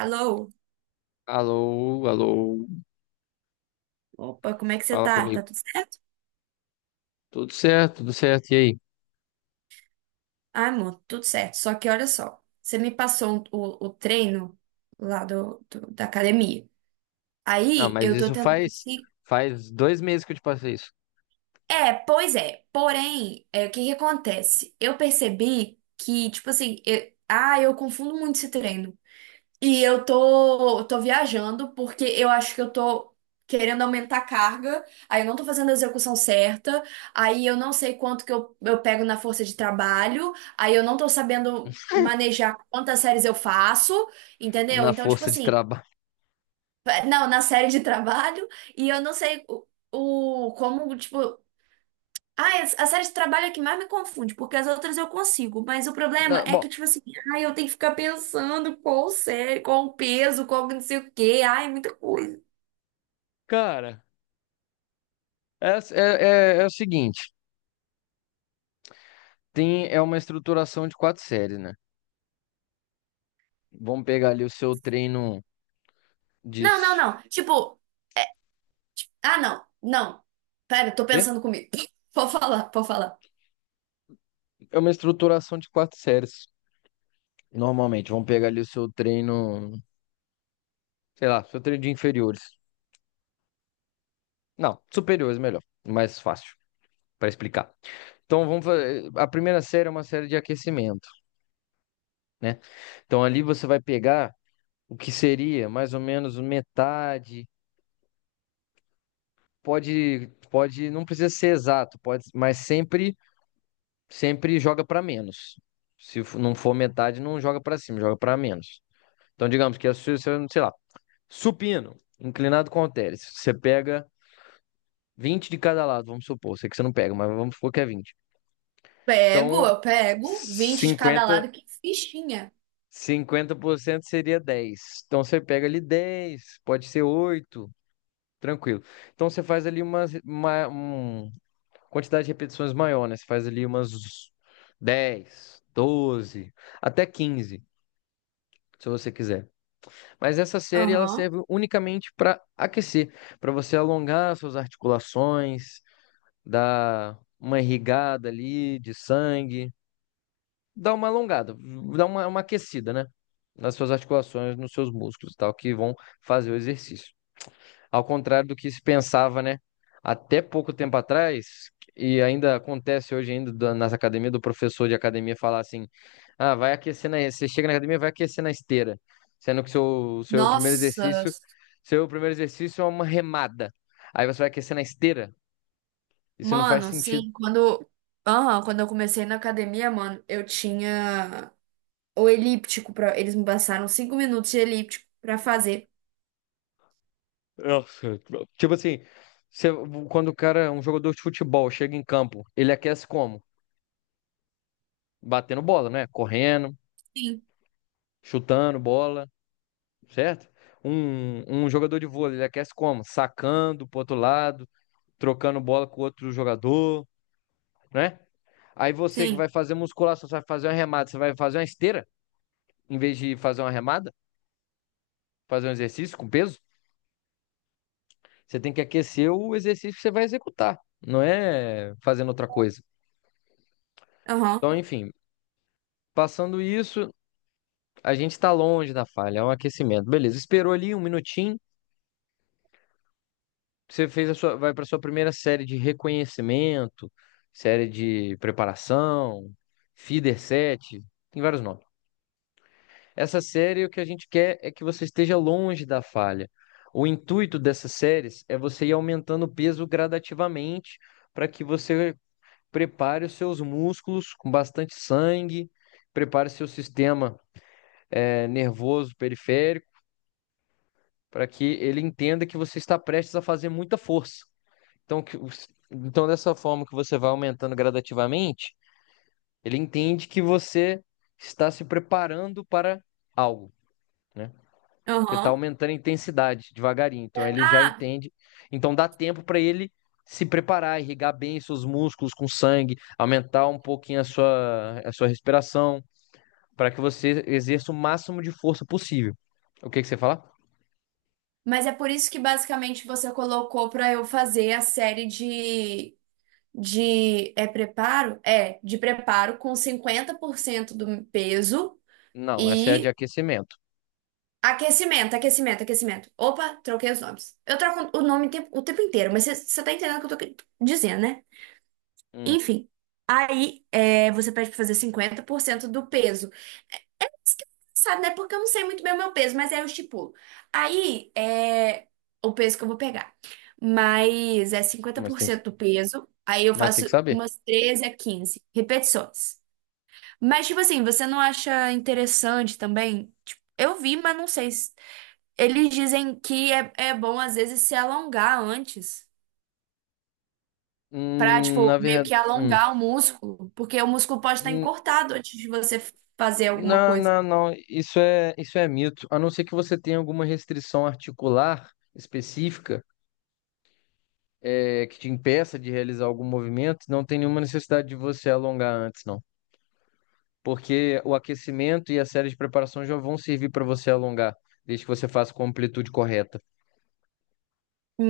Alô? Alô, alô, Opa, como é que você fala tá? Tá comigo. tudo certo? Tudo certo, e aí? Ah, amor, tudo certo. Só que olha só, você me passou o treino lá da academia. Não, Aí mas eu tô isso tentando faz se. faz dois meses que eu te passei isso É, pois é. Porém, o que que acontece? Eu percebi que, tipo assim, eu confundo muito esse treino. E eu tô viajando porque eu acho que eu tô querendo aumentar a carga, aí eu não tô fazendo a execução certa, aí eu não sei quanto que eu pego na força de trabalho, aí eu não tô sabendo manejar quantas séries eu faço, entendeu? na Então, tipo força de assim, trabalho. é, não, na série de trabalho, e eu não sei o como, tipo. Ah, a série de trabalho é que mais me confunde, porque as outras eu consigo, mas o problema Não, é bom, que, tipo assim, ai, eu tenho que ficar pensando qual série, qual o peso, qual não sei o quê, ai, muita coisa. cara, é o seguinte, tem é uma estruturação de quatro séries, né? Vamos pegar ali o seu treino de Não, não, s- não. Tipo, ah, não, não. Pera, tô quê? pensando comigo. Pode falar, pode falar. É uma estruturação de quatro séries, normalmente. Vamos pegar ali o seu treino, sei lá, seu treino de inferiores. Não, superiores melhor, mais fácil para explicar. Então vamos fazer. A primeira série é uma série de aquecimento, né? Então ali você vai pegar o que seria mais ou menos metade. Pode, pode, não precisa ser exato, pode, mas sempre, sempre joga para menos. Se f- Não for metade, não joga para cima, joga para menos. Então digamos que sei lá, supino, inclinado com halteres, você pega 20 de cada lado, vamos supor, sei que você não pega, mas vamos supor que é 20. Pego, Então eu pego, 20 de cada 50 lado, que fichinha. 50% seria dez. Então você pega ali 10, pode ser 8, tranquilo. Então você faz ali umas quantidade de repetições maior, né? Você faz ali umas 10, 12, até 15, se você quiser. Mas essa série ela Aham. serve unicamente para aquecer, para você alongar suas articulações, dar uma irrigada ali de sangue, dá uma alongada, dá uma aquecida, né? Nas suas articulações, nos seus músculos e tal, que vão fazer o exercício. Ao contrário do que se pensava, né? Até pouco tempo atrás, e ainda acontece hoje ainda nas academias, do professor de academia falar assim, ah, você chega na academia, vai aquecer na esteira. Sendo que seu primeiro Nossa, exercício, seu primeiro exercício é uma remada. Aí você vai aquecer na esteira. Isso não faz mano, sentido. sim, quando. Aham, quando eu comecei na academia, mano, eu tinha. Ou elíptico para eles me passaram 5 minutos de elíptico para fazer. Nossa, tipo assim, você- quando o cara, um jogador de futebol, chega em campo, ele aquece como? Batendo bola, né? Correndo, Sim, chutando bola, certo? Um jogador de vôlei, ele aquece como? Sacando pro outro lado, trocando bola com outro jogador, né? Aí você que sim. vai fazer musculação, você vai fazer uma remada, você vai fazer uma esteira, em vez de fazer uma remada, fazer um exercício com peso, você tem que aquecer o exercício que você vai executar, não é fazendo outra coisa. Aham, Então, enfim. Passando isso, a gente tá longe da falha, é um aquecimento. Beleza, esperou ali um minutinho, você fez a sua, vai para sua primeira série de reconhecimento, série de preparação, feeder set, tem vários nomes. Essa série, o que a gente quer é que você esteja longe da falha. O intuito dessas séries é você ir aumentando o peso gradativamente para que você prepare os seus músculos com bastante sangue, prepare seu sistema, nervoso periférico, para que ele entenda que você está prestes a fazer muita força. Então, então, dessa forma que você vai aumentando gradativamente, ele entende que você está se preparando para algo, né? Porque está aham. aumentando a intensidade devagarinho. Então, ele já Ah, entende. Então, dá tempo para ele se preparar, irrigar bem seus músculos com sangue, aumentar um pouquinho a sua respiração, para que você exerça o máximo de força possível. O que que você fala? mas é por isso que basicamente você colocou para eu fazer a série de preparo? É, de preparo com 50% do peso Não, essa é a de e aquecimento. aquecimento, aquecimento, aquecimento. Opa, troquei os nomes. Eu troco o nome o tempo inteiro, mas você tá entendendo o que eu tô dizendo, né? Hum, Enfim. Aí, é, você pede para fazer 50% do peso. Isso que é engraçado, né? Porque eu não sei muito bem o meu peso, mas aí eu estipulo. Aí é o peso que eu vou pegar. Mas é cinquenta mas por tem que cento do peso. Aí eu Mas tem faço que saber. umas 13 a 15 repetições. Mas, tipo assim, você não acha interessante também? Tipo, eu vi, mas não sei. Eles dizem que é bom, às vezes, se alongar antes. Pra, tipo, Na meio verdade. que Hum. alongar o músculo. Porque o músculo pode estar Hum, encurtado antes de você fazer alguma não, coisa. não, não. Isso é mito. A não ser que você tenha alguma restrição articular específica, que te impeça de realizar algum movimento, não tem nenhuma necessidade de você alongar antes, não. Porque o aquecimento e a série de preparação já vão servir para você alongar, desde que você faça com a amplitude correta.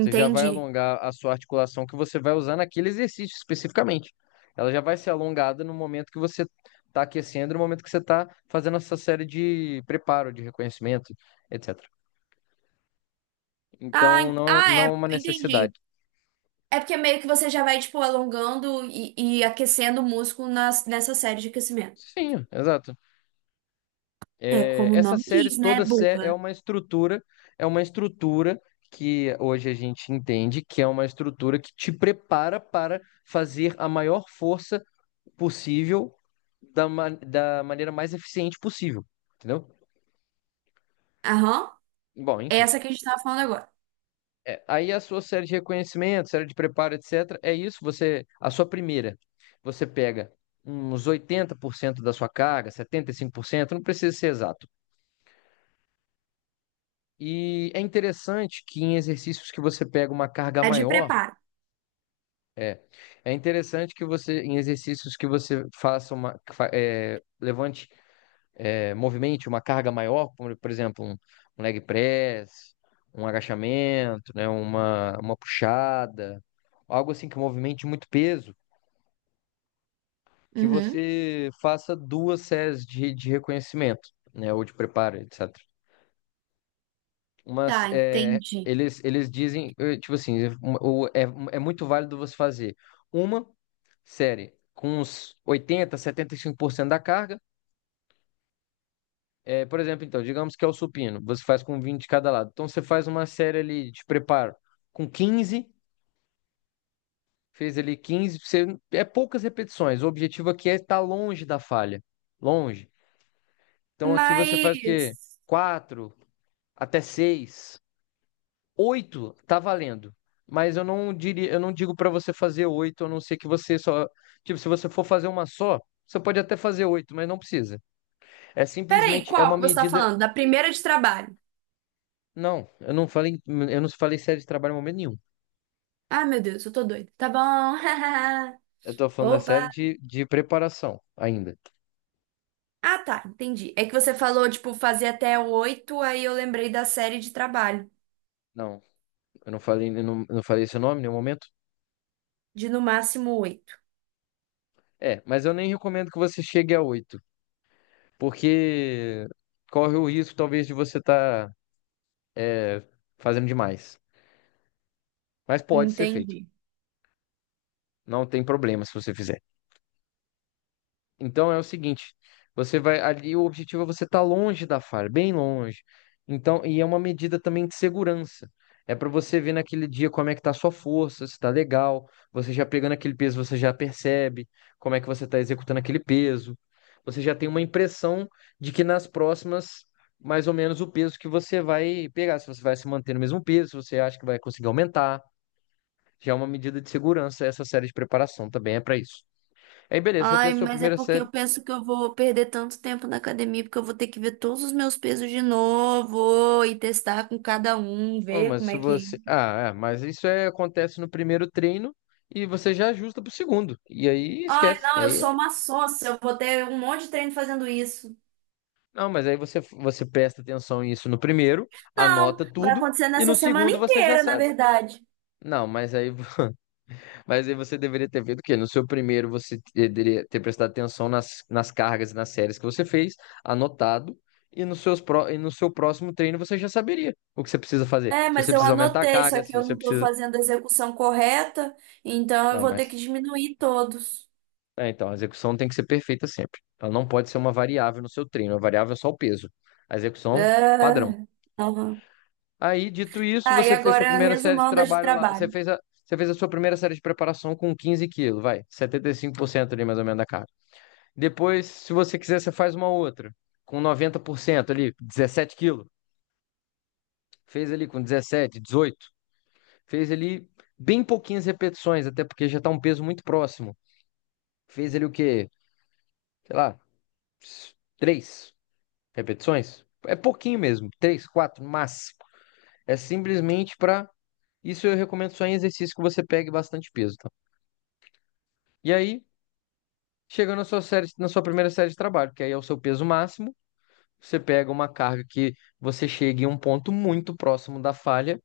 Você já vai alongar a sua articulação que você vai usar naquele exercício especificamente. Ela já vai ser alongada no momento que você está aquecendo, no momento que você está fazendo essa série de preparo, de reconhecimento, etc. Ah, Então, não é, não é uma entendi. necessidade. É porque meio que você já vai, tipo, alongando e aquecendo o músculo nessa série de aquecimento. Sim, exato. É É, como o essas nome séries diz, né, todas burra? É uma estrutura que hoje a gente entende que é uma estrutura que te prepara para fazer a maior força possível da maneira mais eficiente possível, entendeu? Aham. Bom, É enfim. essa que a gente tava falando agora. É, aí a sua série de reconhecimento, série de preparo, etc. É isso, você, a sua primeira, você pega uns 80% da sua carga, 75%. Não precisa ser exato. E é interessante que em exercícios que você pega uma carga A de maior, preparo. é é interessante que você, em exercícios que você faça uma, que fa- é, levante movimente uma carga maior, como, por exemplo, um leg press, um agachamento, né, uma puxada, algo assim que movimente muito peso, que Uhum. você faça duas séries de reconhecimento, né, ou de preparo, etc. Mas Tá, é, entendi. eles dizem, tipo assim, o- é, é muito válido você fazer uma série com uns oitenta, setenta e cinco por cento da carga. É, por exemplo, então, digamos que é o supino, você faz com 20 de cada lado. Então você faz uma série ali de preparo com 15, fez ali 15, você, é poucas repetições. O objetivo aqui é estar longe da falha, longe. Então aqui você faz o quê? Mas. Quatro até seis, 8 tá valendo. Mas eu não diria, eu não digo para você fazer 8 a não ser que você só, tipo, se você for fazer uma só, você pode até fazer oito, mas não precisa. É Peraí, simplesmente é qual uma que você tá medida. falando? Da primeira de trabalho. Não, eu não falei série de trabalho em momento nenhum. Ah, meu Deus, eu tô doida. Tá bom. Eu tô falando da série Opa. de preparação ainda. Ah, tá, entendi. É que você falou, tipo, fazer até oito, aí eu lembrei da série de trabalho, Não, eu não falei esse nome em nenhum momento. de no máximo oito. É, mas eu nem recomendo que você chegue a oito, porque corre o risco talvez de você estar fazendo demais. Mas pode ser feito. Entendi. Não tem problema se você fizer. Então é o seguinte, você vai ali, o objetivo é você estar longe da falha, bem longe. Então, e é uma medida também de segurança. É para você ver naquele dia como é que tá a sua força, se tá legal, você já pegando aquele peso, você já percebe como é que você está executando aquele peso. Você já tem uma impressão de que nas próximas, mais ou menos o peso que você vai pegar, se você vai se manter no mesmo peso, se você acha que vai conseguir aumentar. Já é uma medida de segurança, essa série de preparação também é para isso. Aí, beleza, você Ai, fez a sua mas é primeira porque eu série. penso que eu vou perder tanto tempo na academia, porque eu vou ter que ver todos os meus pesos de novo e testar com cada um, Pô, ver mas como se é que. você. Ah, mas isso é, acontece no primeiro treino e você já ajusta pro segundo. E aí Ai, esquece. E não, eu aí, sou uma sócia, eu vou ter um monte de treino fazendo isso. não, mas aí você presta atenção nisso no primeiro, Não, anota vai tudo, acontecer e nessa no semana segundo você já inteira, na sabe. verdade. Não, mas aí, mas aí você deveria ter feito o quê? No seu primeiro você deveria ter prestado atenção nas cargas e nas séries que você fez, anotado, e, e no seu próximo treino você já saberia o que você precisa fazer. É, Se mas você eu precisa aumentar a anotei, só carga, se que eu você não tô precisa. fazendo a execução correta, então eu Não, vou ter que mas. diminuir todos. É, então, a execução tem que ser perfeita sempre. Ela não pode ser uma variável no seu treino. A variável é só o peso. A execução, padrão. É. Aham. Aí, dito isso, Ah, e você fez sua agora primeira série de resumão das de trabalho lá. Você trabalho. fez a, você fez a sua primeira série de preparação com 15 quilos, vai. Setenta e cinco por cento ali, mais ou menos, da carga. Depois, se você quiser, você faz uma outra. Com 90% ali, dezessete quilos. Fez ali com 17, 18. Fez ali bem pouquinhas repetições, até porque já está um peso muito próximo. Fez ali o quê? Sei lá, três repetições. É pouquinho mesmo, três, quatro, mas é simplesmente para isso eu recomendo só em exercício que você pegue bastante peso, tá? E aí, chegando na sua série, na sua primeira série de trabalho, que aí é o seu peso máximo, você pega uma carga que você chegue em um ponto muito próximo da falha,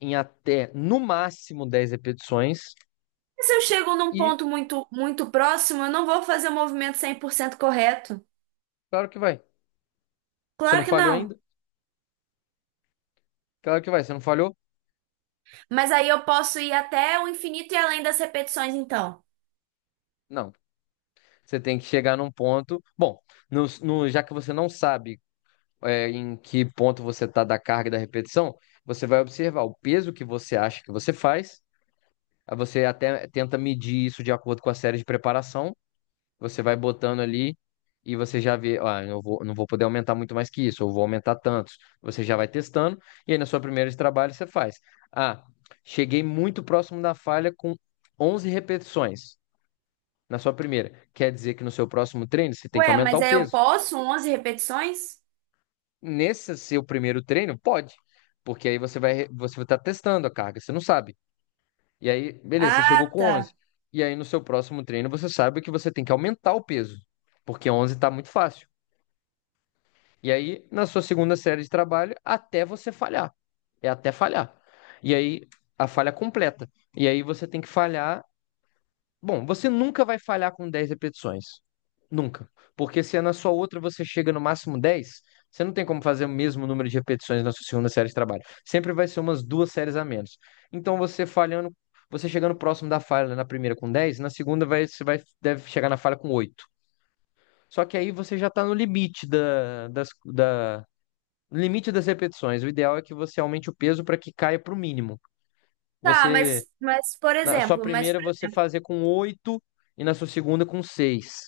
em até no máximo 10 repetições, E se eu chego num e ponto muito, muito próximo, eu não vou fazer o movimento 100% correto. claro que vai. Você não Claro que falhou não. ainda? Claro que vai. Você não falhou? Mas aí eu posso ir até o infinito e além das repetições, então. Não. Você tem que chegar num ponto. Bom, já que você não sabe em que ponto você está da carga e da repetição, você vai observar o peso que você acha que você faz, aí você até tenta medir isso de acordo com a série de preparação, você vai botando ali e você já vê, ah, não vou poder aumentar muito mais que isso, eu vou aumentar tantos. Você já vai testando e aí na sua primeira de trabalho você faz. Ah, cheguei muito próximo da falha com 11 repetições. Na sua primeira, quer dizer que no seu próximo treino você tem que Ué, aumentar mas o aí eu peso. posso 11 repetições? Nesse seu primeiro treino, pode. Porque aí você vai estar testando a carga, você não sabe. E aí, beleza, você chegou Ah, com 11. tá. E aí no seu próximo treino você sabe que você tem que aumentar o peso, porque 11 está muito fácil. E aí na sua segunda série de trabalho, até você falhar. É até falhar. E aí a falha completa. E aí você tem que falhar. Bom, você nunca vai falhar com 10 repetições. Nunca. Porque se é na sua outra você chega no máximo dez, você não tem como fazer o mesmo número de repetições na sua segunda série de trabalho. Sempre vai ser umas duas séries a menos. Então você falhando, você chegando próximo da falha na primeira com dez, na segunda vai, deve chegar na falha com oito. Só que aí você já está no limite no limite das repetições. O ideal é que você aumente o peso para que caia para o mínimo. Tá, Você mas, mas por na sua exemplo, mas, primeira você fazer com oito e na sua segunda com seis.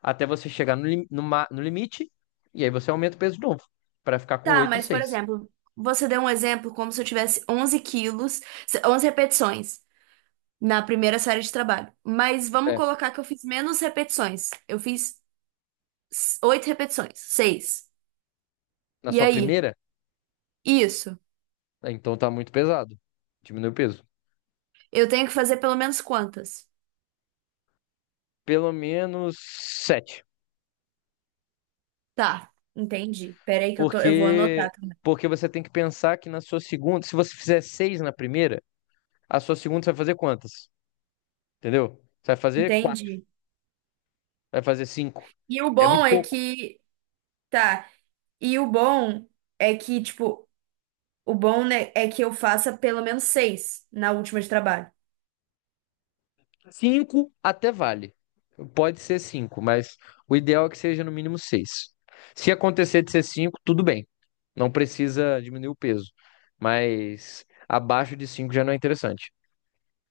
Até você chegar no limite, e aí você aumenta o peso de novo para ficar com tá, oito e mas por seis. exemplo, você deu um exemplo como se eu tivesse 11 quilos, 11 repetições na primeira série de trabalho. Mas vamos É, colocar que eu fiz menos repetições. Eu fiz 8 repetições, 6. na E sua aí? primeira, Isso. né, então tá muito pesado. Diminui o peso. Eu tenho que fazer pelo menos quantas? Pelo menos sete. Tá, entendi. Peraí que eu vou Porque anotar também. porque você tem que pensar que na sua segunda, se você fizer seis na primeira, a sua segunda você vai fazer quantas? Entendeu? Você vai fazer quatro, Entendi. vai fazer cinco. E o É bom muito é pouco. que, tá, e o bom é que, tipo, o bom, né, é que eu faça pelo menos seis na última de trabalho. Cinco até vale. Pode ser cinco, mas o ideal é que seja no mínimo seis. Se acontecer de ser cinco, tudo bem. Não precisa diminuir o peso. Mas abaixo de cinco já não é interessante.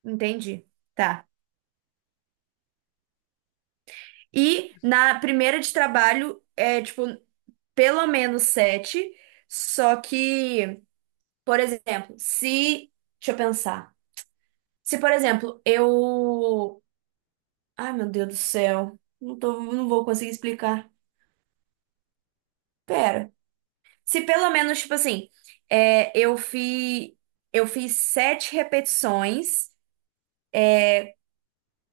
Entendi. Tá. E na primeira de trabalho é, tipo, pelo menos sete, só que, por exemplo, se, deixa eu pensar. Se, por exemplo, eu ai, meu Deus do céu. Não tô, não vou conseguir explicar. Pera. Se pelo menos, tipo assim, é, eu fiz, eu fiz sete repetições.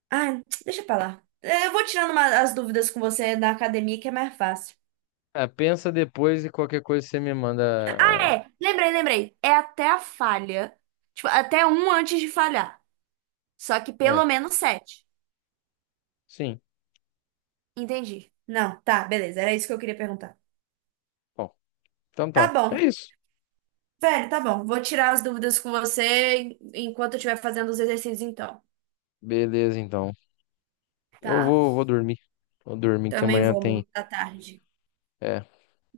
Ah, deixa pra lá. É, eu vou tirando as dúvidas com você da academia, que é mais fácil. É, pensa depois e qualquer coisa você me manda. Ah, É, lembrei, lembrei. É até a falha. Tipo, até um antes de falhar. Só que pelo é, menos sete. sim. Entendi. Não, tá, beleza. Era isso que eu queria perguntar. Bom, então tá. Tá bom. É isso. Velho, tá bom. Vou tirar as dúvidas com você enquanto eu estiver fazendo os exercícios, então. Beleza, então. Eu Tá? vou, vou dormir. Vou dormir que Também amanhã vou, tem. amor, tá tarde. É.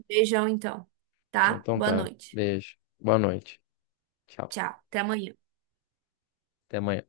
Beijão então, tá? Então Boa tá. noite. Beijo. Boa noite. Tchau. Tchau, até amanhã. Até amanhã.